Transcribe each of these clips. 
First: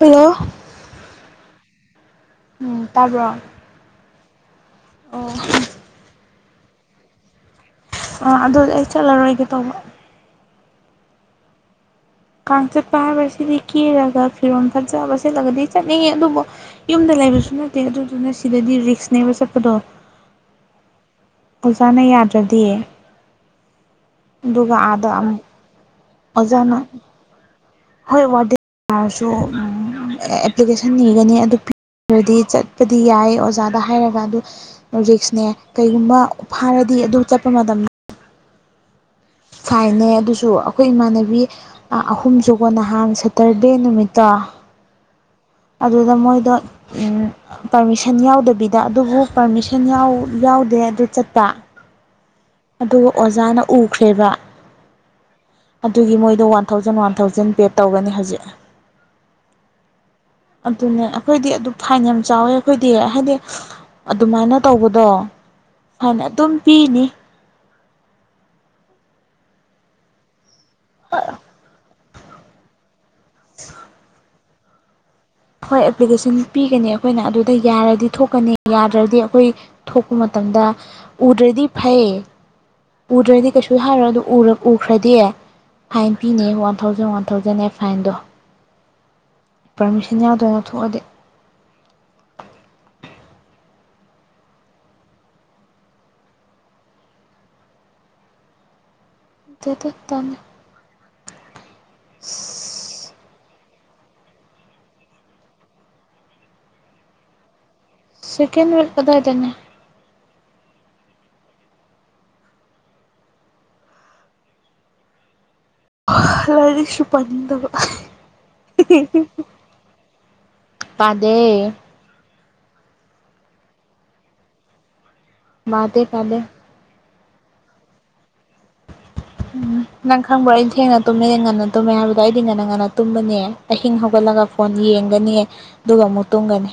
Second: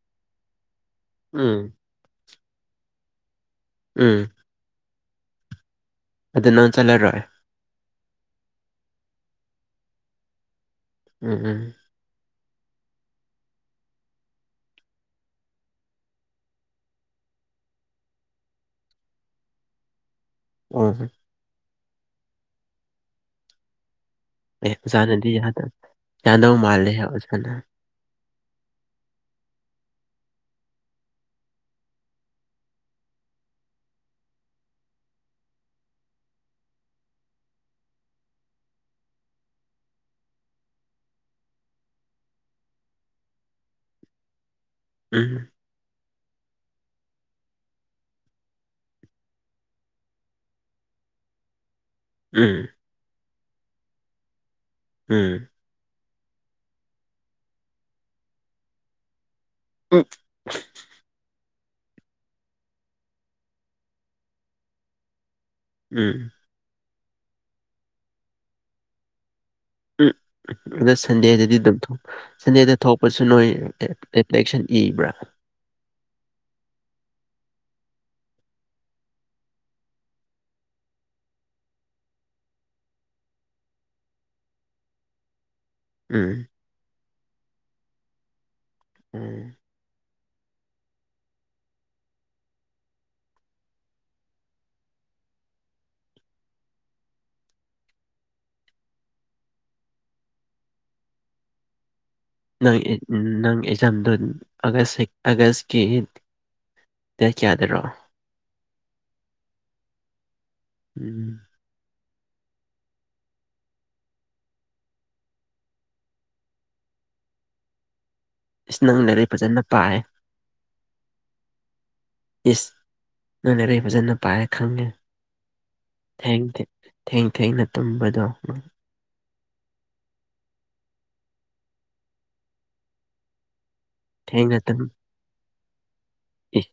hello ꯎꯝ ꯎꯝ ꯇꯥꯕ꯭ꯔꯣ ꯎꯝ ꯑꯣ ꯑꯗꯨ ꯅꯪ ꯆꯠꯂꯔꯣꯏ ꯑꯥ ꯑꯗꯨ ꯑꯩ ꯆꯠꯂꯔꯣꯏꯒꯦ ꯇꯧꯕ ꯎꯝ ꯎꯝ ꯀꯥꯡ ꯆꯠꯄ ꯍꯥꯏꯕꯁꯤꯗꯤ ꯀꯦꯔꯒ ꯐꯤꯔꯣꯜ ꯐꯠꯖꯕ ꯁꯦꯠꯂꯒꯗꯤ ꯆꯠꯅꯤꯡꯉꯦ ꯑꯗꯨꯕꯨ ꯌꯨꯝꯗ ꯂꯩꯕꯁꯨ ꯅꯠꯇꯦ ꯑꯗꯨꯗꯨꯅ ꯁꯤꯗꯗꯤ ꯔꯤꯛꯁꯅꯦꯕ ꯆꯠꯄꯗꯣ ꯍꯣꯏ ꯍꯣꯏ ꯑꯣꯖꯥꯅ ꯌꯥꯗ꯭ꯔꯗꯤ ꯑꯦ ꯑꯗꯨꯒ ꯑꯥꯗ ꯑꯣꯖꯥꯅꯗꯤ ꯑꯃꯨꯛ ꯌꯥꯗꯧ ꯌꯥꯗꯧ ꯑꯣꯖꯥꯅ ꯃꯥꯜꯂꯦꯍꯦ ꯑꯣꯖꯥꯅ ꯍꯣꯏ ꯋꯥꯔꯗꯦꯟ ꯇꯥꯔꯁꯨ ꯑꯦꯄꯂꯤꯀꯦꯁꯟ ꯅꯤꯒꯅꯤ ꯑꯗꯨ ꯄꯤ ꯗ꯭ꯔꯗꯤ ꯆꯠꯄꯗꯤ ꯌꯥꯏ ꯑꯣꯖꯥꯗ ꯍꯥꯏꯔꯒ ꯑꯗꯨ ꯔꯤꯛꯁꯅꯦ ꯀꯩꯒꯨꯝꯕ ꯐꯥꯔꯗꯤ ꯑꯗꯨ ꯆꯠꯄ ꯃꯇꯝ ꯐꯥꯏꯟꯅꯦ ꯑꯗꯨꯁꯨ ꯑꯩꯈꯣꯏ ꯏꯃꯥꯟꯅꯕꯤ ꯑꯍꯨꯝꯁꯨꯀꯣ ꯅꯍꯥꯟ ꯁꯇꯔꯗꯦ ꯅꯨꯃꯤꯠꯇꯣ ꯎꯝ ꯑꯗꯨꯗ ꯃꯣꯏꯗꯣ ꯎꯝ ꯄꯔꯃꯤꯁꯟ ꯌꯥꯎꯗꯕꯤꯗ ꯑꯗꯨꯕꯨ ꯄꯔꯃꯤꯁꯟ ꯌꯥꯎꯗꯦ ꯑꯗꯨ ꯆꯠꯄ ꯎꯝ ꯑꯗꯨ ꯑꯣꯖꯥꯅ ꯎꯈ꯭ꯔꯦꯕ ꯎꯝ ꯑꯗꯨꯒꯤ ꯃꯣꯏꯗꯣ ꯋꯥꯟ ꯊꯥꯎꯖꯟ ꯋꯥꯟ ꯊꯥꯎꯖꯟ ꯄꯦꯗ ꯇꯧꯒꯅꯤ ꯍꯧꯖꯤꯛ ꯎꯝ ꯑꯗꯨꯅꯦ ꯑꯈꯣꯏꯗꯤ ꯑꯗꯨ ꯐꯥꯏꯟ ꯌꯥꯝ ꯆꯥꯎꯋꯦ ꯑꯩꯈꯣꯏꯗꯤ ꯍꯥꯏꯗꯤ ꯑꯗꯨꯃꯥꯏꯅ ꯇꯧꯕꯗꯣ ꯐꯥꯏꯟ ꯎꯝ ꯑꯗꯨꯝ ꯄꯤꯅꯤ ꯎꯝ ꯑꯗ ꯁꯟꯗꯦꯗꯗꯤ ꯑꯗꯨꯝ ꯁꯟꯗꯦꯗ ꯊꯣꯛꯄꯁꯨ ꯅꯣꯏ [unintelligible] ꯏꯂꯦꯛꯁꯟ ꯏꯕ꯭ꯔꯥ ꯍꯣꯏ ꯑꯦꯄ꯭ꯂꯤꯀꯦꯁꯟ ꯄꯤꯒꯅꯤ ꯑꯩꯈꯣꯏꯅ ꯑꯗꯨꯗ ꯌꯥꯔꯗꯤ ꯊꯣꯛꯀꯅꯤ ꯌꯥꯗ꯭ꯔꯗꯤ ꯑꯩꯈꯣꯏ ꯊꯣꯛꯄ ꯃꯇꯝꯗ ꯎꯗ꯭ꯔꯗꯤ ꯐꯩ ꯎꯗ꯭ꯔꯗꯤ ꯀꯩꯁꯨ ꯍꯥꯏꯔꯣꯏ ꯑꯗꯨ ꯎꯈ꯭ꯔꯗꯤ ꯐꯥꯏꯟ ꯎꯝ ꯄꯤꯅꯤ ꯋꯥꯟ ꯊꯥꯎꯖꯟ ꯋꯥꯟ ꯊꯥꯎꯖꯟ ꯅꯦ ꯐꯥꯏꯟꯗꯣ ꯎꯝ ꯄꯥꯔꯃꯤꯁꯟ ꯌꯥꯎꯗꯅ ꯊꯣꯛꯑꯗꯤ [unintelligible] ꯅꯣꯏ ꯏꯠ ꯅꯪ ꯑꯦꯛꯖꯥꯝꯗꯨꯟ ꯑꯥꯒꯁ ꯑꯥꯒꯁꯀꯤ ꯗꯦꯠ ꯀꯌꯥꯗꯔꯣ ꯁꯦꯀꯦꯟ ꯋꯤꯛ ꯑꯗꯥꯏꯗꯅꯦ ꯎꯝ ꯂꯥꯏꯔꯤꯛꯁꯨ ꯄꯥꯅꯤꯡꯗꯕ ꯏꯁ ꯅꯪ ꯂꯥꯢꯔꯤꯛ ꯐꯖꯅ ꯄꯥꯏꯌꯦ ꯄꯗꯦ ꯏꯁ ꯅꯪ ꯂꯥꯢꯔꯤꯛ ꯐꯖꯅ ꯄꯥꯏ ꯈꯪꯉꯦ ꯄꯥꯗꯦ ꯄꯥꯗꯦ ꯊꯦꯡ ꯊꯦꯡ ꯊꯦꯡ ꯊꯦꯡꯅ ꯇꯨꯝꯕꯗꯣ ꯎꯝ ꯅꯪ ꯈꯪꯕ꯭ꯔꯣ ꯑꯩ ꯊꯦꯡꯅ ꯇꯨꯝꯃꯦ ꯉꯟꯅ ꯇꯨꯝꯃꯦ ꯍꯥꯏꯕꯗꯣ ꯑꯩꯗꯤ ꯉꯟꯅ ꯉꯟꯅ ꯇꯨꯝꯕꯅꯦ ꯑꯍꯤꯡ ꯍꯧꯒꯠꯂꯒ ꯊꯦꯡꯅ ꯐꯣꯟ ꯇꯨꯝ ꯌꯦꯡꯒꯅꯤ ꯑꯗꯨꯒ ꯑꯃꯨꯛ ꯇꯨꯝꯒꯅꯤ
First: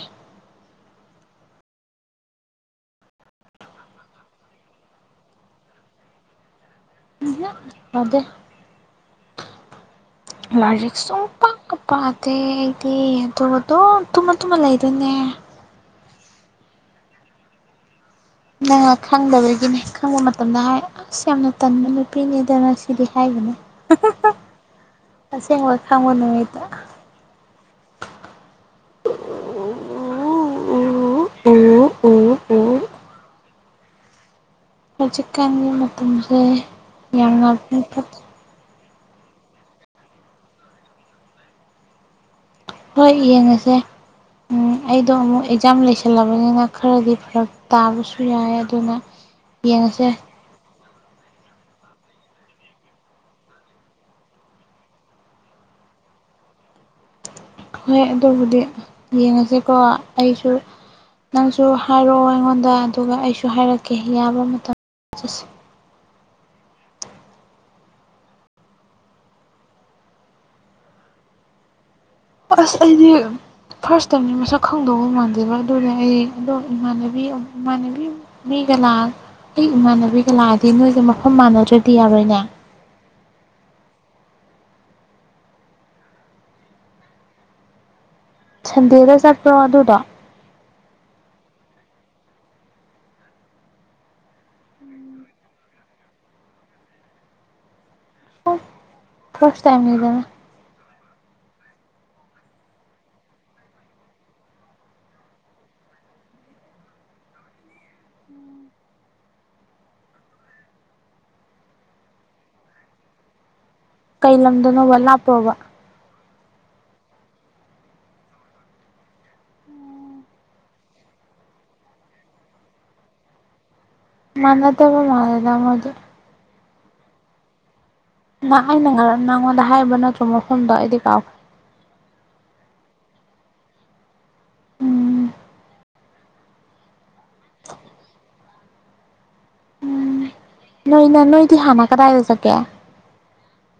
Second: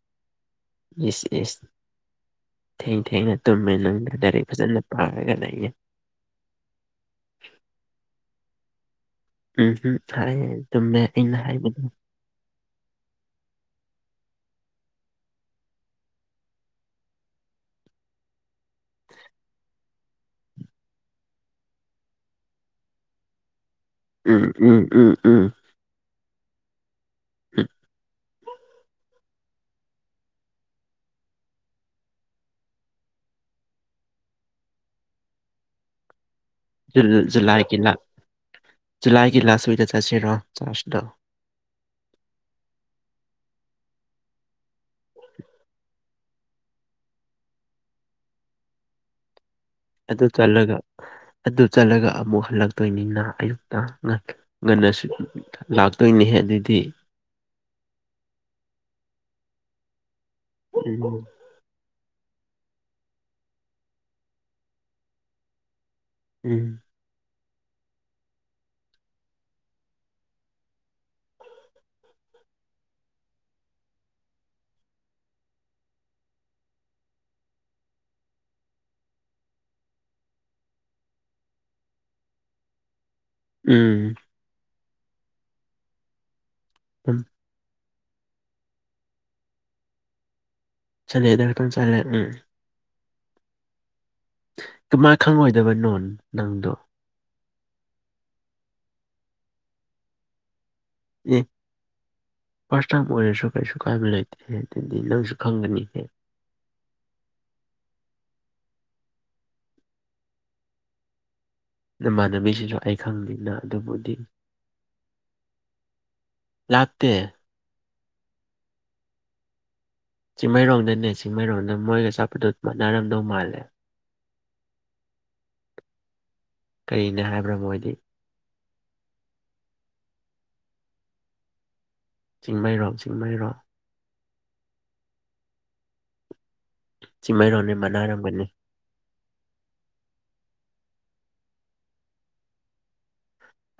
ꯢꯁ ꯢꯁ ꯊꯦꯡ ꯊꯦꯡꯅ ꯇꯨꯝꯃꯦ ꯅꯪꯗꯤ ꯂꯥꯏꯔꯤꯛ ꯐꯖꯅ ꯄꯥꯔꯒ ꯂꯩꯌꯦ [unintelligible] ꯄꯥꯗꯦ ꯎꯝ ꯍꯝ ꯍꯥꯏꯌꯦ ꯂꯥꯏꯔꯤꯛ ꯆꯨꯝꯃꯦ ꯑꯩꯅ ꯁꯨꯡꯄꯥ ꯍꯥꯏꯕꯗꯣ ꯄꯥ ꯗꯦ ꯑꯩꯗꯤ ꯑꯗꯨ ꯑꯗꯨꯝ ꯇꯨꯝꯃ ꯇꯨꯝꯃ ꯂꯩꯗꯣꯏꯅꯦ ꯅꯪꯅ ꯈꯪꯗꯕꯒꯤꯅꯦ ꯈꯪꯕ ꯃꯇꯝꯗ ꯍꯥꯏ ꯑꯁ ꯌꯥꯝꯅ ꯇꯟꯕ ꯅꯨꯄꯤꯅꯦꯗꯅ ꯁꯤꯗꯤ ꯍꯥꯏꯕꯤꯅꯤ ꯎꯝ ꯎꯝ ꯎꯝ ꯎꯝ ꯍꯪꯉꯨ ꯅꯨꯃꯤꯠꯇꯥ [inaudible] ꯎꯎꯎ ꯎ ꯎ ꯎ ꯍꯧꯆꯤꯛꯀꯥꯟꯒꯤ ꯃꯇꯝꯁꯦ ꯖꯨꯜ ꯌꯥꯝꯅ ꯖꯨꯂꯏꯒꯤ [unintelligible] ꯂ ꯐꯠꯇꯦ ꯖꯨꯂꯥꯏꯒꯤ ꯂꯥꯁꯇ꯭ ꯋꯤꯛꯗ ꯆꯠꯁꯤꯔꯥ ꯆꯥꯔꯖꯇꯣ ꯍꯣꯏ ꯌꯦꯡꯉꯁꯦ ꯎꯝ ꯑꯩꯗꯣ ꯑꯃꯨꯛ ꯑꯦꯛꯖꯥꯝ ꯂꯩꯁꯜꯂꯕꯅꯤꯅ ꯈꯔꯗꯤ ꯐꯔꯛ ꯇꯥꯕꯁꯨ ꯌꯥꯏ ꯑꯗꯨꯅ [inaudible] ꯌꯦꯡꯉꯁꯦ ꯆꯜꯂꯒ ꯑꯗꯨ ꯆꯠꯂꯒ ꯑꯃꯨꯛ ꯍꯜꯂꯛꯇꯣꯏꯅꯤꯅ ꯑꯌꯨꯛꯇ [unintelligible] ꯉꯟꯅꯁꯨ ꯂꯥꯛꯇꯣꯏꯅꯤꯍꯦ ꯑꯗꯨꯗꯤ ꯍꯣꯏ ꯑꯗꯨꯕꯨꯗꯤ ꯌꯦꯡꯉꯁꯦꯀꯣ ꯑꯩꯁꯨ ꯎꯝ [unintelligible] ꯅꯪꯁꯨ ꯍꯥꯏꯔꯛꯑꯣ ꯑꯩꯉꯣꯟꯗ ꯑꯗꯨꯒ ꯑꯩꯁꯨ ꯍꯥꯏꯔꯛꯀꯦ ꯌꯥꯕ ꯃꯇꯝꯗ [unintelligible] ꯆꯠꯁꯤ ꯎꯝ ꯑꯁ ꯑꯩꯗꯤ ꯐꯔꯁ ꯇꯥꯏꯝꯅꯤ ꯃꯁꯛ ꯈꯪꯗꯧꯕ ꯃꯟꯗꯦꯕ ꯑꯗꯨꯅ ꯍꯌꯦꯡꯗꯣ ꯏꯃꯥꯟꯅꯕꯤ [unintelligible] ꯏꯃꯥꯟꯅꯕꯤ ꯃꯤꯒ [unintelligible] ꯂꯥꯛ ꯑꯩ ꯏꯃꯥꯟꯅꯕꯤꯒ ꯂꯥꯛꯑꯗꯤ ꯅꯣꯏꯒ ꯃꯐꯝ ꯃꯥꯟꯅꯗ꯭ꯔꯗꯤ ꯌꯥꯔꯣꯏꯅꯦ ꯎꯝ ꯎꯝ [unintelligible] ꯁꯟꯗꯦꯗ ꯆꯠꯄ꯭ꯔꯣ ꯑꯗꯨꯗꯣ ꯁꯟꯗꯦꯗꯅ [unintelligible] ꯆꯠꯂꯦ ꯎꯝ ꯀꯃꯥꯏ ꯈꯪꯉꯣꯏꯗꯕ ꯅꯣꯟ ꯅꯪꯗꯣ ꯐꯔꯁ ꯇꯥꯏꯝꯅꯤꯗꯅ ꯑꯦ ꯐꯥꯔꯁ ꯇꯥꯏꯝ ꯑꯣꯏꯔꯁꯨ ꯀꯩꯁꯨ ꯀꯥꯏꯕ ꯂꯩꯇꯦ ꯑꯗꯨꯗꯤ ꯅꯪꯁꯨ ꯈꯪꯒꯅꯤꯍꯦ ꯅꯃꯥꯟꯅꯕꯤꯁꯤꯁꯨ ꯑꯩ ꯈꯪꯅꯤꯅ ꯑꯗꯨꯕꯨ ꯀꯩ ꯂꯝꯗꯥꯅꯣꯕ ꯂꯥꯞꯄ꯭ꯔꯣꯕ ꯂꯥꯞꯇꯦ ꯆꯤꯡꯃꯩꯔꯣꯡꯗꯅꯦ ꯆꯤꯡꯃꯩꯔꯣꯡꯗ ꯃꯣꯏꯒ ꯆꯠꯄꯗꯨ ꯃꯥꯟꯅꯔꯝꯗꯧ ꯃꯥꯜꯂꯦ ꯃꯥꯟꯅꯗꯕ ꯃꯥꯜꯂꯦꯗ ꯃꯣꯏꯗꯨ ꯀꯩꯅꯦ ꯍꯥꯏꯕ꯭ꯔꯥ ꯃꯣꯏꯗꯤ ꯃꯥ ꯑꯩꯅ ꯉꯔꯥꯡ ꯅꯪꯉꯣꯟꯗ ꯍꯥꯏꯕ ꯅꯠꯇ꯭ꯔꯣ ꯃꯐꯝꯗꯣ ꯑꯩꯗꯤ ꯀꯥꯎ ꯆꯤꯡꯃꯩꯔꯣꯡ ꯆꯤꯡꯃꯩꯔꯣꯡ ꯎꯝ ꯆꯤꯡꯃꯩꯔꯣꯡꯅꯦ ꯃꯟꯅꯔꯝꯒꯅꯤ ꯅꯣꯏꯅ ꯅꯣꯏꯗꯤ ꯍꯥꯟꯅ ꯀꯗꯥꯥꯏꯗ ꯆꯥꯠꯒꯦ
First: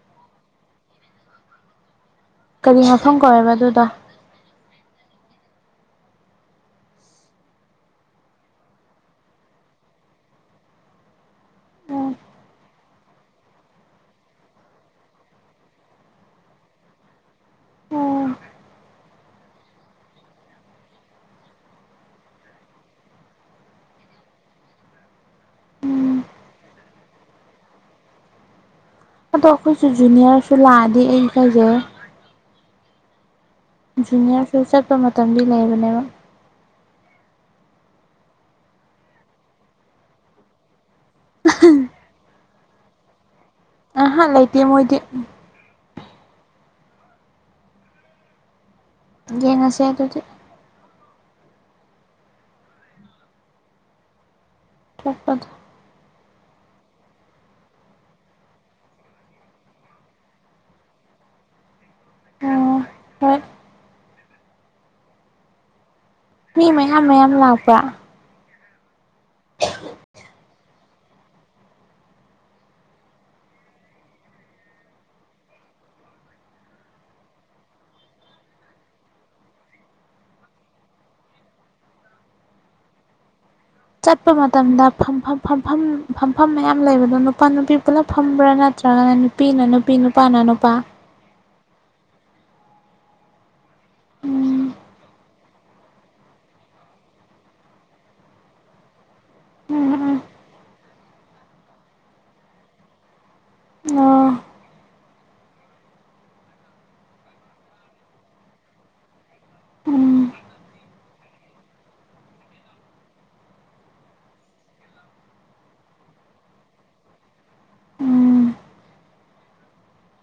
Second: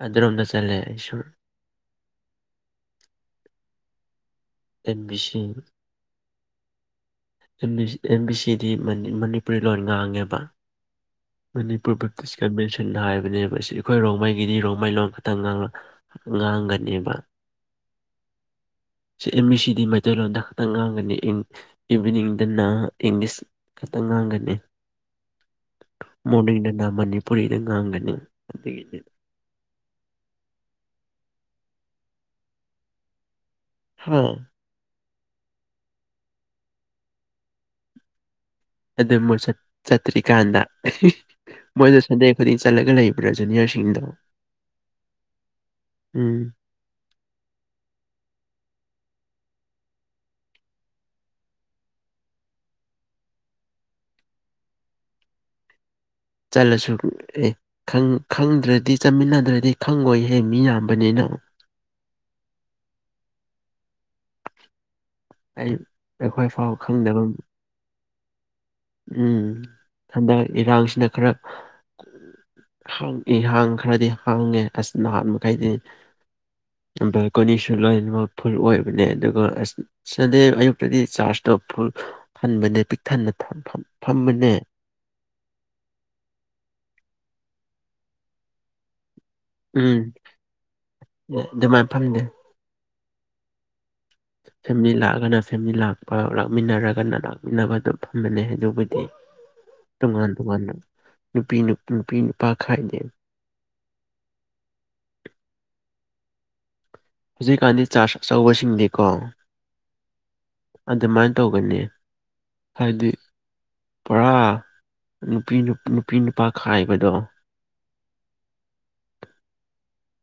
ꯑꯗꯨꯔꯣꯝꯗ ꯆꯠꯂꯦ ꯑꯩꯁꯨ ꯀꯔꯤ ꯃꯐꯝ ꯀꯧꯋꯦꯕ ꯑꯗꯨꯗꯣ N B C M B M B ꯁꯤꯗꯤ ꯃꯅꯤ ꯃꯅꯤꯄꯨꯔꯤ ꯂꯣꯟ ꯉꯥꯡꯉꯦꯕ ꯃꯅꯤꯄꯨꯔ ꯕ꯭ꯞꯇꯤꯁ ꯀꯟꯚꯦꯟꯁꯟ ꯍꯥꯏꯕꯅꯦꯕ ꯑꯁꯤ ꯑꯩꯈꯣꯏ ꯔꯣꯡꯃꯩꯒꯤꯗꯤ ꯔꯣꯡꯃꯩ ꯂꯣꯟ ꯈꯛꯇꯪ ꯉꯥꯡꯂ ꯉꯥꯡꯒꯅꯦꯕ ꯑꯣ ꯁꯤ ꯑꯦꯝ ꯕꯤ ꯁꯤ ꯗꯤ ꯃꯥꯏꯇꯩꯂꯣꯟꯗ ꯈꯛꯇꯪ ꯉꯥꯡꯒꯅꯤ ꯏꯪ ꯏꯚꯤꯅꯤꯡꯗꯅ ꯏꯪꯂꯤꯁ ꯈꯛꯇ ꯉꯥꯡꯒꯅꯤ ꯎꯝ ꯃꯣꯔꯅꯤꯡꯗꯅ ꯃꯅꯤꯄꯨꯔꯤꯗ ꯉꯥꯡꯒꯅꯤ ꯑꯗꯒꯤꯗꯤ ꯑꯗꯣ ꯑꯩꯈꯣꯏꯁꯨ ꯖꯨꯅꯤꯌꯔꯁꯨ ꯂꯥꯛꯑꯗꯤ ꯑꯩ ꯏꯀꯥꯏꯖꯩ ꯍꯥ ꯖꯨꯅꯤꯌꯥꯔꯁꯨ ꯆꯠꯄ ꯃꯇꯝꯗꯤ ꯂꯩꯕꯅꯦꯕ ꯑꯗꯨ ꯃꯣꯏ ꯆꯠ ꯆꯠꯇ꯭ꯔꯤꯀꯥꯟꯗ ꯑꯍꯥ ꯃꯣꯏꯗꯣ ꯁꯟꯗꯦ ꯈꯨꯗꯤꯡ ꯆꯠꯂꯒ ꯂꯩꯕ꯭ꯔꯥ ꯖꯨꯅꯤꯌꯔ ꯑꯍꯥ ꯂꯩꯇꯦ ꯃꯣꯏꯗꯤ ꯎꯨꯝ ꯌꯦꯡꯉꯁꯦ ꯑꯗꯨꯗꯤ ꯇꯣꯛꯄꯗꯨ ꯆꯠꯂꯁꯨ ꯑꯦ ꯈꯪ ꯈꯪꯗ꯭ꯔꯗꯤ ꯆꯠꯃꯤꯟꯅꯗ꯭ꯔꯗꯤ ꯈꯪꯉꯣꯏꯌꯦ ꯃꯤ ꯌꯥꯝꯕꯅꯤꯅ ꯑꯣ ꯍꯣꯏ ꯑꯩ ꯑꯩꯈꯣꯏ ꯃꯤ ꯐꯥꯎ ꯃꯌꯥꯝ ꯈꯪꯗꯕ ꯃꯌꯥꯝ ꯂꯥꯛꯄ꯭ꯔꯥ ꯎꯝ ꯍꯟꯗꯛ ꯏꯔꯥꯡꯁꯤꯅ ꯈꯔ ꯍꯥꯡ ꯏꯍꯥꯡ ꯈꯔꯗꯤ ꯍꯥꯡꯉꯦ ꯑꯁ ꯅꯍꯥꯟ ꯃꯈꯩꯗꯤ ꯕꯦꯜꯀꯣꯅꯤꯁꯨ ꯂꯣꯏꯅꯃꯛ ꯐꯨꯜ ꯑꯣꯏꯕꯅꯦ ꯑꯗꯨꯒ ꯑꯁ ꯁꯟꯗꯦ ꯑꯌꯨꯛꯇꯗꯤ ꯆꯥꯔꯖꯇꯣ ꯐꯨꯜ ꯍꯟꯕꯅꯦ ꯄꯤꯛꯊꯟꯅ ꯊꯝꯐꯝ ꯆꯠꯄ ꯃꯇꯝꯗ ꯐꯝꯐꯝ ꯐꯝꯐꯝ ꯐꯝꯐꯝ ꯃꯌꯥꯝ ꯂꯩꯕꯗꯣ ꯅꯨꯄꯥ ꯅꯨꯄꯤ ꯄꯨꯂꯞ ꯐꯝꯕ꯭ꯔꯥ ꯅꯠꯇ꯭ꯔꯒꯅ ꯅꯨ ꯄꯤꯅ ꯅꯨꯄꯤ ꯅꯨꯄꯥꯅ ꯅꯨꯄꯥ ꯑꯦ ꯑꯗꯨꯃꯥꯏ ꯐꯝꯗꯦ ꯎꯝ ꯐꯦꯝꯂꯤ ꯂꯥꯛꯑꯒꯅ ꯐꯦꯝꯂꯤ ꯂꯥꯛꯄ ꯂꯥꯛꯃꯤꯟꯅꯔꯒꯅ ꯂꯥꯛꯃꯤꯟꯅꯕ ꯗꯨꯝ ꯐꯝꯕꯅꯦ ꯑꯗꯨꯕꯨꯗꯤ ꯎꯝ ꯇꯣꯉꯥꯟ ꯇꯣꯉꯥꯟꯅ ꯅꯨꯄꯤ ꯅꯨ ꯅꯨꯄꯤ ꯅꯨꯄꯥ ꯈꯥꯏꯗꯦ ꯎꯝ ꯑꯣ ꯍꯧꯖꯤꯛꯀꯥꯟꯗꯤ ꯆꯥꯔꯖ ꯑꯆꯧꯕꯁꯤꯡꯗꯤꯀꯣ ꯎꯝ ꯑꯗꯨꯃꯥꯏꯟ ꯇꯧꯒꯅꯤ ꯍꯥꯏꯗꯤ ꯄꯨꯔꯥ ꯅꯨꯄꯤ ꯅꯨ ꯅꯨꯄꯤ ꯅꯨꯄꯥ ꯈꯥꯏꯕꯗꯣ ꯎꯝ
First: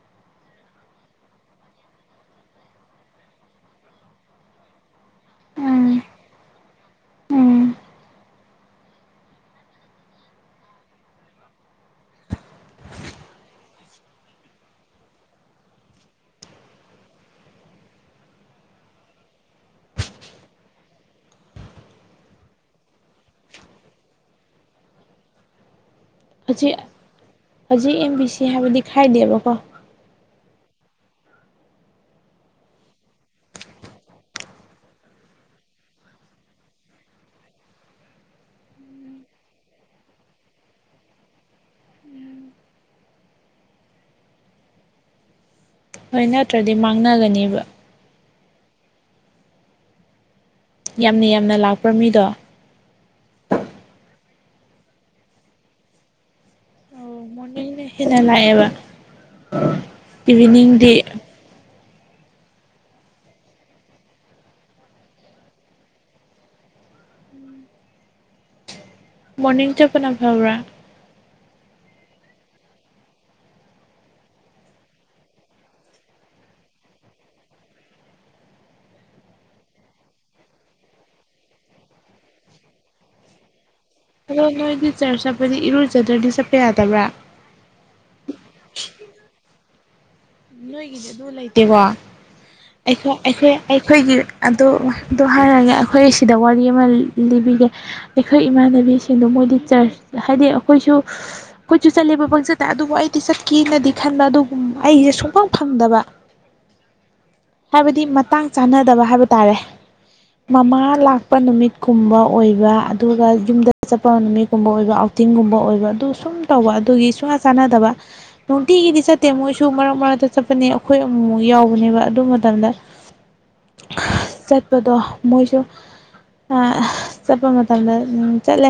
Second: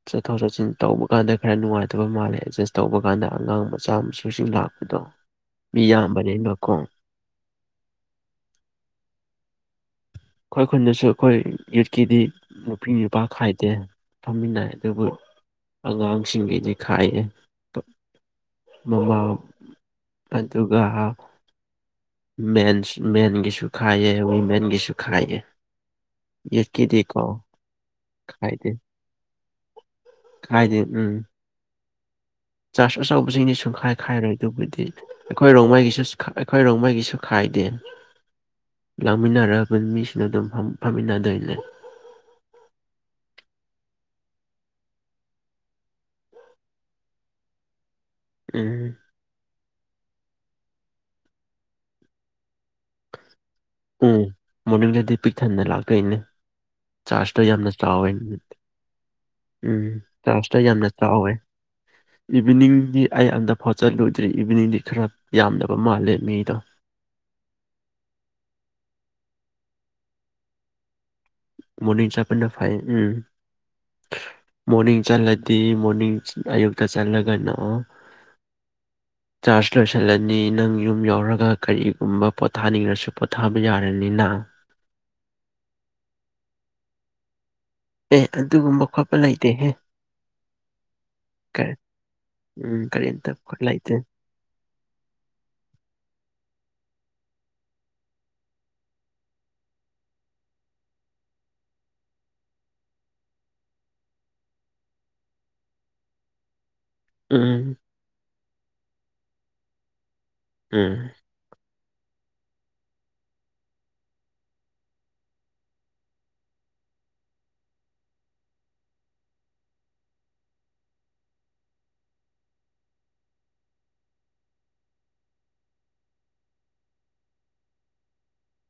ꯆꯠꯊꯣꯛ ꯆꯠꯁꯤꯟ ꯇꯧꯕ ꯀꯥꯟꯗ ꯈꯔ ꯅꯨꯡꯉꯥꯏꯇꯕ ꯃꯥꯜꯂꯦ ꯑꯦꯗꯖꯁ ꯇꯧꯕ ꯀꯥꯟꯗ ꯑꯉꯥꯡ ꯃꯆꯥ ꯃꯁꯨꯁꯤꯡ ꯂꯥꯛꯄꯗꯣ ꯃꯤ ꯎꯝ ꯌꯥꯝꯕꯅꯤꯅ ꯀꯣ ꯎꯝ ꯑꯩꯈꯣꯏ ꯈꯨꯟꯗꯁꯨ ꯑꯩꯈꯣꯏ ꯌꯨꯠꯀꯤꯗꯤ ꯅꯨꯄꯤ ꯅꯨꯄꯥ ꯈꯥꯏꯗꯦ ꯐꯝꯃꯤꯟꯅꯩ ꯑꯗꯨꯕꯨ ꯑꯉꯥꯡꯁꯤꯡꯒꯤꯗꯤ ꯈꯥꯏꯌꯦ ꯕꯥ ꯃꯃꯥ ꯑꯗꯨꯒꯥ ꯃꯦꯟꯁ ꯃꯦꯟꯒꯤꯁꯨ ꯈꯥꯏꯌꯦ ꯋꯤꯃꯦꯟꯒꯤꯁꯨ ꯈꯥꯏꯌꯦ ꯍꯧꯖꯤꯛ ꯌꯨꯠꯀꯤꯗꯤꯀꯣ ꯍꯧꯖꯤꯛ ꯑꯦꯝ ꯕꯤ ꯁꯤ ꯈꯥꯏꯗꯦ ꯍꯥꯏꯕꯗꯤ ꯈꯥꯏꯗꯦꯕꯀꯣ ꯈꯥꯏꯗꯦ ꯎꯝ ꯆꯥꯔꯖ ꯑꯆꯧꯕꯁꯤꯡꯗꯤ ꯁꯨꯡꯈꯥꯏ ꯈꯥꯏꯔꯣꯏ ꯑꯗꯨꯕꯨꯗꯤ ꯑꯩꯈꯣꯏ ꯔꯣꯡꯃꯩꯒꯤꯁꯨ ꯈꯥ ꯑꯩꯈꯣꯏ ꯔꯣꯡꯃꯩꯒꯤꯁꯨ ꯈꯥꯏꯗꯦ ꯂꯥꯡꯃꯤꯟꯅꯔꯕ ꯃꯤꯁꯤꯡ ꯑꯗꯨꯝ ꯐꯝ ꯐꯝꯃꯤꯟꯅꯗꯣꯏꯅꯦ ꯍꯣꯏ ꯅꯠꯇ꯭ꯔꯗꯤ ꯃꯥꯡꯅꯒꯅꯤꯕ ꯎꯨꯝ ꯌꯥꯝꯅ ꯌꯥꯝꯅ ꯂꯥꯛꯄ꯭ꯔ ꯃꯤꯗꯣ ꯎꯝ ꯃꯣꯔꯅꯤꯡꯗꯗꯤ ꯄꯤꯛꯊꯟꯅ ꯂꯥꯛꯇꯣꯏꯅꯦ ꯑꯣ ꯆꯥꯔꯖꯇꯣ ꯌꯥꯝꯅ ꯃꯣꯔꯅꯤꯡꯅ ꯆꯥꯎꯋꯦ ꯍꯦꯟꯅ ꯅꯠꯇꯔꯗꯤ ꯂꯥꯛꯑꯦꯕ ꯎꯝ ꯆꯥꯔꯖꯗꯣ ꯌꯥꯝꯅ ꯏꯚꯤꯅꯤꯡꯗꯤ ꯆꯥꯎꯋꯦ ꯏꯚꯅꯤꯡꯗꯤ ꯑꯩ ꯑꯝꯗ ꯐꯥꯎ ꯆꯠꯂꯨꯗ꯭ꯔꯤ ꯏꯚꯤꯅꯤꯡꯗꯤ ꯈꯔ ꯌꯥꯝꯗꯕ ꯃꯥꯜꯂꯦ ꯃꯤꯗꯣ ꯃꯣꯔꯅꯤꯡ ꯆꯠꯄꯅ ꯐꯕ꯭ꯔꯥ ꯃꯣꯔꯅꯤꯡ ꯆꯠꯄꯅ ꯐꯩ ꯎꯝ ꯃꯣꯔꯅꯤꯡ ꯆꯠꯂꯗꯤ ꯃꯣꯔꯅꯤꯡ ꯑꯌꯨꯛꯇ ꯆꯠꯂꯒꯅ ꯆꯥꯔꯖ ꯂꯣꯏꯁꯤꯜꯂꯅꯤ ꯅꯪ ꯌꯨꯝ ꯌꯩꯔꯒ ꯀꯔꯤꯒꯨꯝꯕ ꯄꯣꯊꯥꯅꯤꯂꯁꯨ ꯄꯣꯊꯥꯕ ꯌꯥꯔꯅꯤ ꯅꯪ ꯑꯗꯣ ꯅꯣꯏ ꯗꯤ ꯆꯔꯆ ꯆꯠꯄꯗꯤ ꯏꯔꯨꯖꯗ꯭ꯔꯗꯤ ꯆꯠꯄ ꯌꯥꯗꯕ꯭ꯔꯥ ꯑꯦ ꯑꯗꯨꯒꯨꯝꯕ ꯈꯣꯠꯄ ꯂꯩꯇꯦꯍꯦ ꯅꯣꯏꯒꯤꯗꯤ ꯑꯗꯨ ꯀꯔꯤ ꯂꯩꯇꯦꯀꯣ ꯎꯝ ꯀꯔꯤꯝꯇ ꯑꯩꯈꯣꯏ ꯈꯣꯠ ꯂꯩꯇꯦ ꯑꯩꯈꯣꯏꯒꯤ ꯑꯗꯣ ꯑꯗꯣ ꯍꯥꯏꯔꯒ ꯑꯩꯈꯣꯏ ꯁꯤꯗ ꯋꯥꯔꯤ ꯑꯃ ꯂꯤꯕꯤꯒꯦ ꯑꯩꯈꯣꯏ ꯏꯃꯥꯟꯅꯕꯤꯁꯤꯡꯗꯣ ꯃꯣꯏꯗꯤ ꯆꯔꯆ ꯍꯥꯏꯗꯤ ꯑꯩꯈꯣꯏꯁꯨ ꯀꯣꯏꯁꯨ ꯆꯠꯂꯦꯕ ꯄꯪꯆꯠꯇ ꯑꯗꯨꯕꯨ ꯑꯩꯗꯤ ꯆꯠꯀꯦꯅꯗꯤ ꯈꯟꯕ ꯑꯗꯨꯒꯨꯝ ꯑꯩꯁꯦ ꯁꯨꯝ ꯐꯪ ꯐꯪꯗꯕ ꯎꯝ ꯍꯥꯏꯕꯗꯤ ꯃꯇꯥꯡ ꯆꯥꯟꯅꯗꯕ ꯍꯥꯏꯕ ꯇꯥꯔꯦ ꯃꯃꯥ ꯎꯝ ꯂꯥꯛ ꯆꯠꯄ ꯅꯨꯃꯤꯠꯀꯨꯝꯕ ꯑꯣꯏꯕ ꯑꯗꯨꯒ ꯌꯨꯝꯗ ꯆꯠꯄ ꯅꯨꯃꯤꯠꯀꯨꯝꯕ ꯑꯣꯏꯕ ꯑꯥꯎꯇꯤꯡꯒꯨꯝꯕ ꯑꯣꯏꯕ ꯑꯗꯨ ꯁꯨꯝ ꯇꯧꯕ ꯑꯗꯨꯒꯤ ꯁꯨꯡꯆꯥ ꯆꯥꯟꯅꯗꯕ ꯅꯨꯡꯇꯤꯒꯤꯗꯤ ꯆꯠꯇꯦ ꯃꯣꯏꯁꯨ ꯃꯔꯛ ꯃꯔꯛ ꯇ ꯆꯠꯄꯅꯦ ꯑꯩꯈꯣꯏ ꯑꯃꯨꯛꯃꯨꯛ ꯌꯥꯎꯕꯅꯦꯕ ꯑꯗꯨ ꯃꯇꯝꯗ ꯆꯠꯄꯗꯣ ꯃꯣꯏꯁꯨ ꯆꯠꯄ ꯃꯇꯝꯗ ꯆꯠꯂꯦ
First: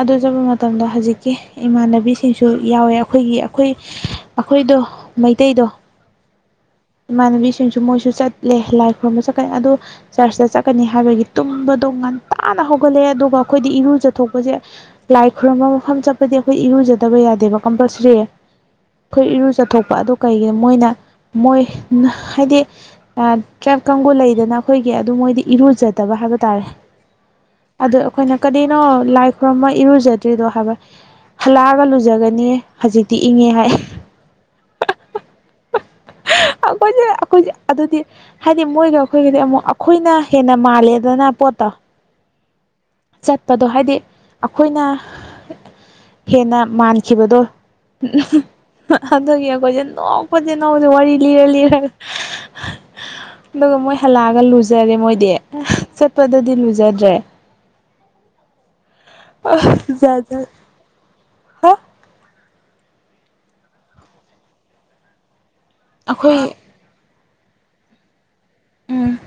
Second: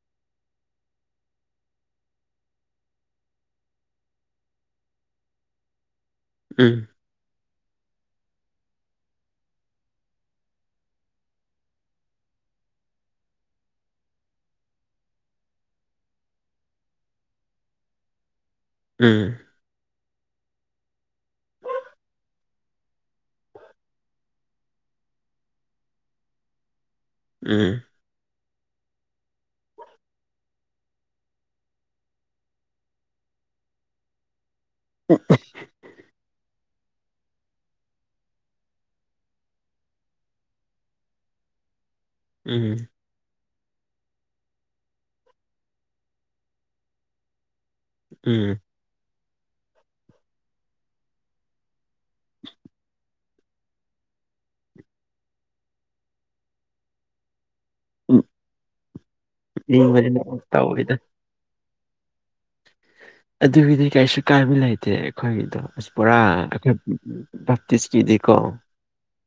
ꯑꯗꯨ ꯆꯠꯄ ꯃꯇꯝꯗ ꯍꯧꯖꯤꯛꯀꯤ ꯏꯃꯥꯟꯅꯕꯤꯁꯤꯡꯁꯨ ꯌꯥꯎꯋꯦ ꯑꯈꯣꯏꯒꯤ ꯑꯩꯈꯣꯏ ꯑꯈꯣꯏꯗꯣ ꯃꯩꯇꯩꯗꯣ ꯎꯝ ꯏꯃꯥꯟꯅꯕꯤꯁꯤꯡꯁꯨ ꯃꯣꯏꯁꯨ ꯆꯠꯂꯦ ꯂꯥꯏ ꯈꯨꯔꯨꯝꯕ ꯆꯠꯀ ꯑꯗꯣ ꯆꯔꯆꯇ ꯆꯠꯀꯅꯤ ꯍꯥꯏꯕꯒꯤ ꯇꯨꯝꯕꯗꯣ ꯉꯟꯇꯥꯅ ꯍꯧꯒꯠꯂꯛꯑꯦ ꯑꯗꯨꯒ ꯑꯩꯈꯣꯏꯗꯤ ꯏꯔꯨꯖꯊꯣꯛꯄꯁꯦ ꯂꯥꯏ ꯈꯨꯔꯨꯝꯕ ꯃꯐꯝ ꯆꯠꯄꯗꯤ ꯑꯩꯈꯣꯏ ꯏꯔꯨꯖꯗꯕ ꯌꯥꯗꯦꯕ ꯀꯝꯄꯜꯁꯔꯤ ꯈꯣꯏ ꯎꯝ ꯏꯔꯨ ꯆꯠꯊꯣꯛꯄ ꯑꯗꯨ ꯀꯩꯒꯤꯅꯣ ꯃꯣꯏꯅ ꯃꯣꯏ ꯍꯥꯏꯗꯤ ꯇ꯭ꯔꯥꯏꯞ ꯀꯥꯡꯕꯨ ꯂꯩꯗꯅ ꯑꯈꯣꯏꯒꯤ ꯑꯗꯨ ꯃꯣꯏꯗꯤ ꯏꯔꯨꯖꯗꯕ ꯍꯥꯏꯕ ꯇꯥꯔꯦ ꯎꯝ ꯑꯗꯨ ꯑꯈꯣꯏꯅ ꯀꯔꯤꯅꯣ ꯂꯥꯏ ꯈꯨꯔꯨꯝꯃ ꯏꯔꯨꯖꯗ꯭ꯔꯤꯗꯣ ꯍꯥꯏꯕ ꯍꯜꯂꯛꯑꯒ ꯂꯨꯖꯒꯅꯤ ꯍꯧꯖꯤꯛꯇꯤ ꯏꯪꯉꯦ ꯍꯥꯏ ꯑ [inaudible] ꯑꯈꯣꯏꯁꯦ ꯑꯈꯣꯏꯁꯦ ꯑꯗꯨꯗꯤ ꯍꯥꯏꯗꯤ ꯃꯣꯏꯒ ꯑꯈꯣꯏꯒꯤꯗꯤ ꯑꯃꯨꯛ ꯑꯈꯣꯏꯅ ꯍꯦꯟꯅ ꯃꯥꯜꯂꯦꯗꯅ ꯄꯣꯠꯇꯣ ꯎꯝ ꯆꯠꯄꯗꯣ ꯍꯥꯏꯗꯤ ꯑꯈꯣꯏꯅ ꯍꯦꯟꯅ ꯃꯥꯟꯈꯤꯕꯗꯣ ꯎꯝ ꯎꯝ ꯑꯗꯨꯒꯤ ꯑꯈꯣꯏꯁꯦ ꯅꯣꯛꯄꯁꯤ ꯅꯣꯛꯄꯁꯤ ꯋꯥꯔꯤ ꯂꯤꯔ ꯂꯤꯔꯒ [inaudible] ꯑꯗꯨꯒ ꯃꯣꯏ ꯍꯜꯂꯛꯑꯒ ꯂꯨꯖꯔꯦ ꯃꯣꯏꯗꯤ ꯆꯠꯄꯗꯗꯤ ꯂꯨꯖꯗ꯭ꯔꯦ ꯎꯝ ꯏꯪꯕꯅꯤꯅ ꯖꯥꯠ ꯖꯥꯠ ꯇꯥꯎꯑꯔꯤꯗ ꯑꯩꯈꯣꯏ ꯑꯗꯨꯒꯤꯗꯤ ꯀꯩꯁꯨ ꯀꯥꯏꯕ ꯂꯩꯇꯦ ꯑꯩꯈꯣꯏꯒꯤꯗꯣ ꯑꯁ ꯄꯨꯔꯥ ꯑꯩꯈꯣꯏ ꯕꯞꯇꯤꯁꯀꯤꯗꯤꯀꯣ ꯎꯝ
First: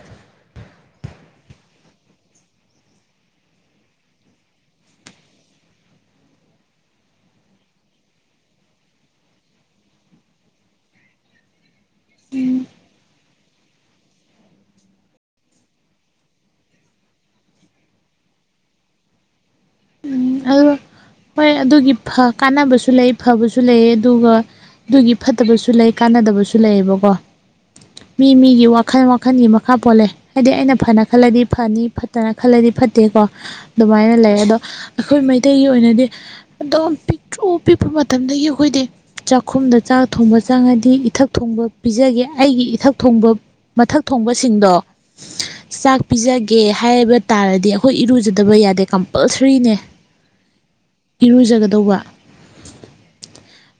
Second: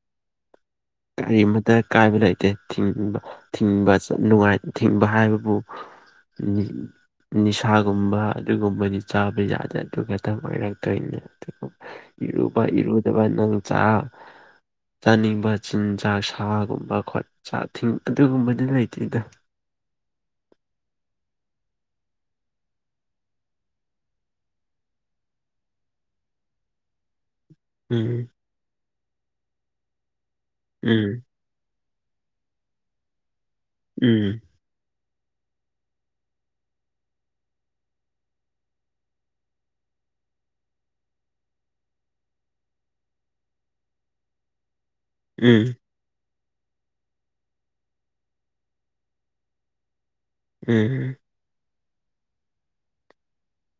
ꯀꯔꯤ ꯑꯃꯇ ꯀꯥꯏꯕ ꯂꯩꯇꯦ ꯊꯤꯡꯕ ꯊꯤꯡꯕ ꯆꯠ ꯅꯨꯡꯉꯥꯏ ꯊꯤꯡꯕ ꯍꯥꯏꯕꯕꯨ ꯎꯝ ꯅꯤꯁꯥꯒꯨꯝꯕ ꯑꯗꯨꯒꯨꯝꯕꯗꯤ ꯆꯥꯕ ꯌꯥꯗꯦ ꯑꯗꯨꯒ ꯈꯇꯪ ꯑꯣꯏꯔꯛꯇꯨꯏꯅꯦ ꯑꯗꯨꯕꯨ ꯏꯔꯨꯕ ꯏꯔꯨꯗꯕ ꯅꯪ ꯆꯥ ꯆꯥꯅꯤꯡꯕ ꯆꯤꯟꯖꯥꯛ ꯁꯥꯒꯨꯝꯕ ꯈꯣꯠ ꯆꯥ ꯊꯤꯡ ꯑꯗꯨꯒꯨꯝꯕꯗꯤ ꯂꯩꯇꯦꯗ ꯎꯝ ꯑꯗꯨꯒ ꯍꯣꯏ ꯑꯗꯨꯒꯤ ꯐ ꯀꯥꯟꯅꯕꯁꯨ ꯂꯩ ꯐꯕꯁꯨ ꯂꯩꯌꯦ ꯑꯗꯨꯒ ꯑꯗꯨꯒꯤ ꯐꯠꯇꯕꯁꯨ ꯂꯩ ꯀꯥꯟꯅꯗꯕꯁꯨ ꯂꯩꯌꯦꯕꯀꯣ ꯎꯝ ꯃꯤ ꯃꯤꯒꯤ ꯋꯥꯈꯜ ꯋꯥꯈꯟꯒꯤ ꯃꯈꯥ ꯄꯣꯜꯂꯦ ꯍꯥꯏꯗꯤ ꯑꯩꯅ ꯐꯅ ꯎꯝ ꯈꯜꯂꯗꯤ ꯐꯅꯤ ꯐꯠ ꯇꯅ ꯈꯜꯂꯗꯤ ꯐꯠꯇꯦꯀꯣ ꯑꯗꯨꯃꯥꯏꯅ ꯂꯩꯌꯦ ꯎꯝ ꯑꯗꯣ ꯑꯩꯈꯣꯏ ꯃꯩꯇꯩꯒꯤ ꯑꯣꯏꯅꯗꯤ ꯑꯗꯣ ꯄꯤꯛꯇ꯭ꯔꯨ ꯄꯤꯛꯄ ꯃꯇꯝꯗꯒꯤ ꯑꯈꯣꯏꯗꯤ ꯆꯥꯛꯈꯨꯝꯗ ꯆꯥꯛ ꯊꯣꯡꯕ ꯆꯪꯉꯗꯤ ꯏꯊꯛ ꯊꯣꯡꯕ ꯄꯤꯖꯒꯦ ꯑꯩꯒꯤ ꯏꯊꯛ ꯊꯣꯡꯕ ꯃꯊꯛ ꯊꯣꯡꯕꯁꯤꯡꯗꯣ ꯎꯝ ꯆꯥꯛ ꯄꯤꯖꯒꯦ ꯍꯥꯏꯕ ꯇꯥꯔꯗꯤ ꯑꯈꯣꯏ ꯏꯔꯨꯖꯗꯕ ꯌꯥꯗꯦ ꯀꯝꯄꯜꯁꯔꯤꯅꯦ ꯎꯝ ꯎꯝ ꯏꯔꯨꯖꯒꯗꯧꯕ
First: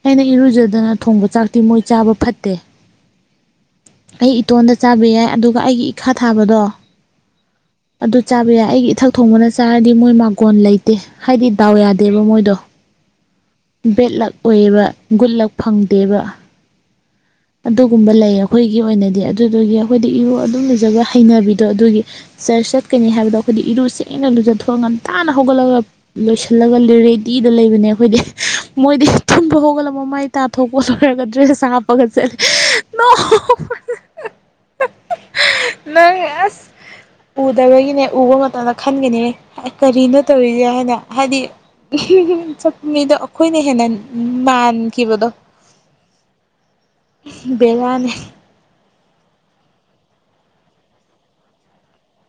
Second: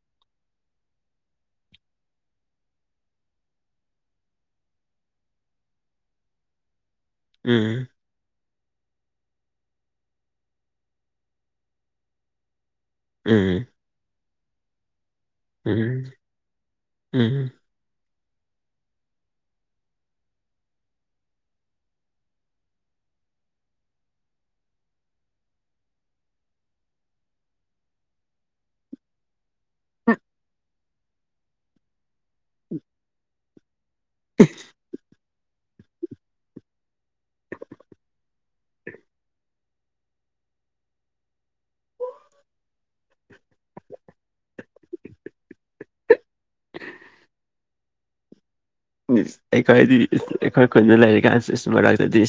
ꯑꯩꯅ ꯏꯔꯨꯖꯗꯅ ꯊꯣꯡꯕ ꯆꯥꯛꯇꯤ ꯃꯣꯏ ꯆꯥꯕ ꯐꯠꯇꯦ ꯑꯩ ꯏꯇꯣꯟꯗ ꯆꯥꯕ ꯌꯥꯏ ꯑꯗꯨꯒ ꯑꯩꯒꯤ ꯏꯈꯥ ꯊꯥꯕꯗꯣ ꯎꯝ ꯑꯗꯨ ꯆꯥꯕ ꯌꯥꯏ ꯑꯩꯒꯤ ꯏꯊꯛ ꯊꯣꯡꯕꯅ ꯆꯥꯔꯗꯤ ꯃꯣꯏ ꯃꯥꯡꯒꯣꯟ ꯂꯩꯇꯦ ꯍꯥꯏꯗꯤ ꯗꯥꯎ ꯌꯥꯗꯦꯕ ꯃꯣꯏꯗꯣ ꯎꯝ ꯕꯦꯠꯂꯛ ꯑꯣꯏꯌꯦꯕ ꯒꯨꯠꯂꯛ ꯎꯝ ꯎꯝ ꯎꯝ ꯑꯗꯨꯒꯨꯝꯕ ꯂꯩ ꯑꯈꯣꯏꯒꯤ ꯑꯣꯏꯅꯗꯤ ꯑꯗꯨꯗꯨꯒꯤ ꯑꯈꯣꯏꯗꯤ ꯏꯔꯨ ꯑꯗꯨꯝ ꯂꯨꯖꯕ ꯍꯩꯅꯕꯤꯗꯣ ꯑꯗꯨꯒꯤ ꯆ꯭ꯔꯁ ꯆꯠꯀꯅꯤ ꯍꯥꯏꯕꯗꯣ ꯑꯈꯣꯏꯗꯤ ꯏꯔꯨ ꯁꯦꯡꯅ ꯂꯨꯖꯊꯣꯑ ꯉꯟꯇꯥꯅ ꯍꯧꯒꯠꯂꯒ ꯅꯣꯏꯁꯜꯂꯒ ꯂꯔꯦꯗꯤꯗ ꯂꯩꯕꯅꯦ ꯑꯈꯣꯏꯗꯤ ꯃꯣꯏꯗꯤ ꯊꯨꯝꯕ ꯍꯧ ꯍꯧꯒꯠꯂ ꯃꯃꯥꯏ ꯇꯥꯊꯣꯛꯄ ꯂꯣꯏꯔꯒ ꯗ꯭ꯔꯦꯁ ꯍꯥꯞꯄꯒ ꯆꯠꯂꯤ [unintelligible] ꯅꯪ ꯑꯁ ꯎꯗꯕꯒꯤꯅꯦ ꯎꯕ ꯃꯇꯝꯗ ꯈꯟꯒꯅꯤ ꯀꯔꯤꯅꯣ ꯇꯧꯔꯤꯖꯦ ꯍꯥꯏꯅ ꯍꯥꯏꯗꯤ [unintelligible] ꯆꯠꯄ ꯃꯤꯗꯣ ꯑꯈꯣꯏꯅ ꯍꯦꯟꯅ ꯃꯥꯟꯈꯤꯕꯗꯣ ꯕꯦꯔꯥꯅꯦ [unintelligible] ꯑꯩꯈꯣꯏꯗꯤ ꯑꯩꯈꯣꯏ ꯈꯨꯟꯗ ꯂꯩꯔꯤꯀꯥꯟꯁꯤꯁꯨ ꯃꯔꯛꯇꯗꯤ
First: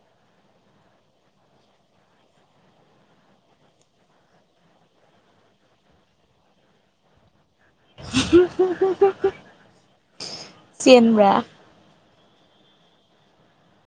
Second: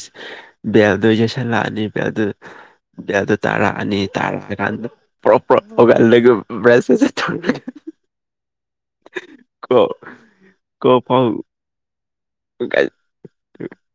ꯕꯦꯜꯗꯣ ꯌꯩꯁꯜꯂꯛꯑꯅꯤ ꯕꯦꯜꯗꯨ ꯕꯦꯜꯗꯨ ꯇꯥꯔꯛꯑꯅꯤ ꯇꯥꯔꯛꯑꯀꯥꯟꯗ ꯄ꯭ꯔꯣꯞ ꯄ꯭ꯔꯣꯞ ꯍꯧꯒꯠꯂꯒ ꯕ꯭ꯔꯁ ꯁꯠ ꯁꯠ ꯇꯧꯔꯒ [unintelligible] ꯀꯣ ꯆꯦꯟꯕ꯭ꯔꯥ [unintelligible]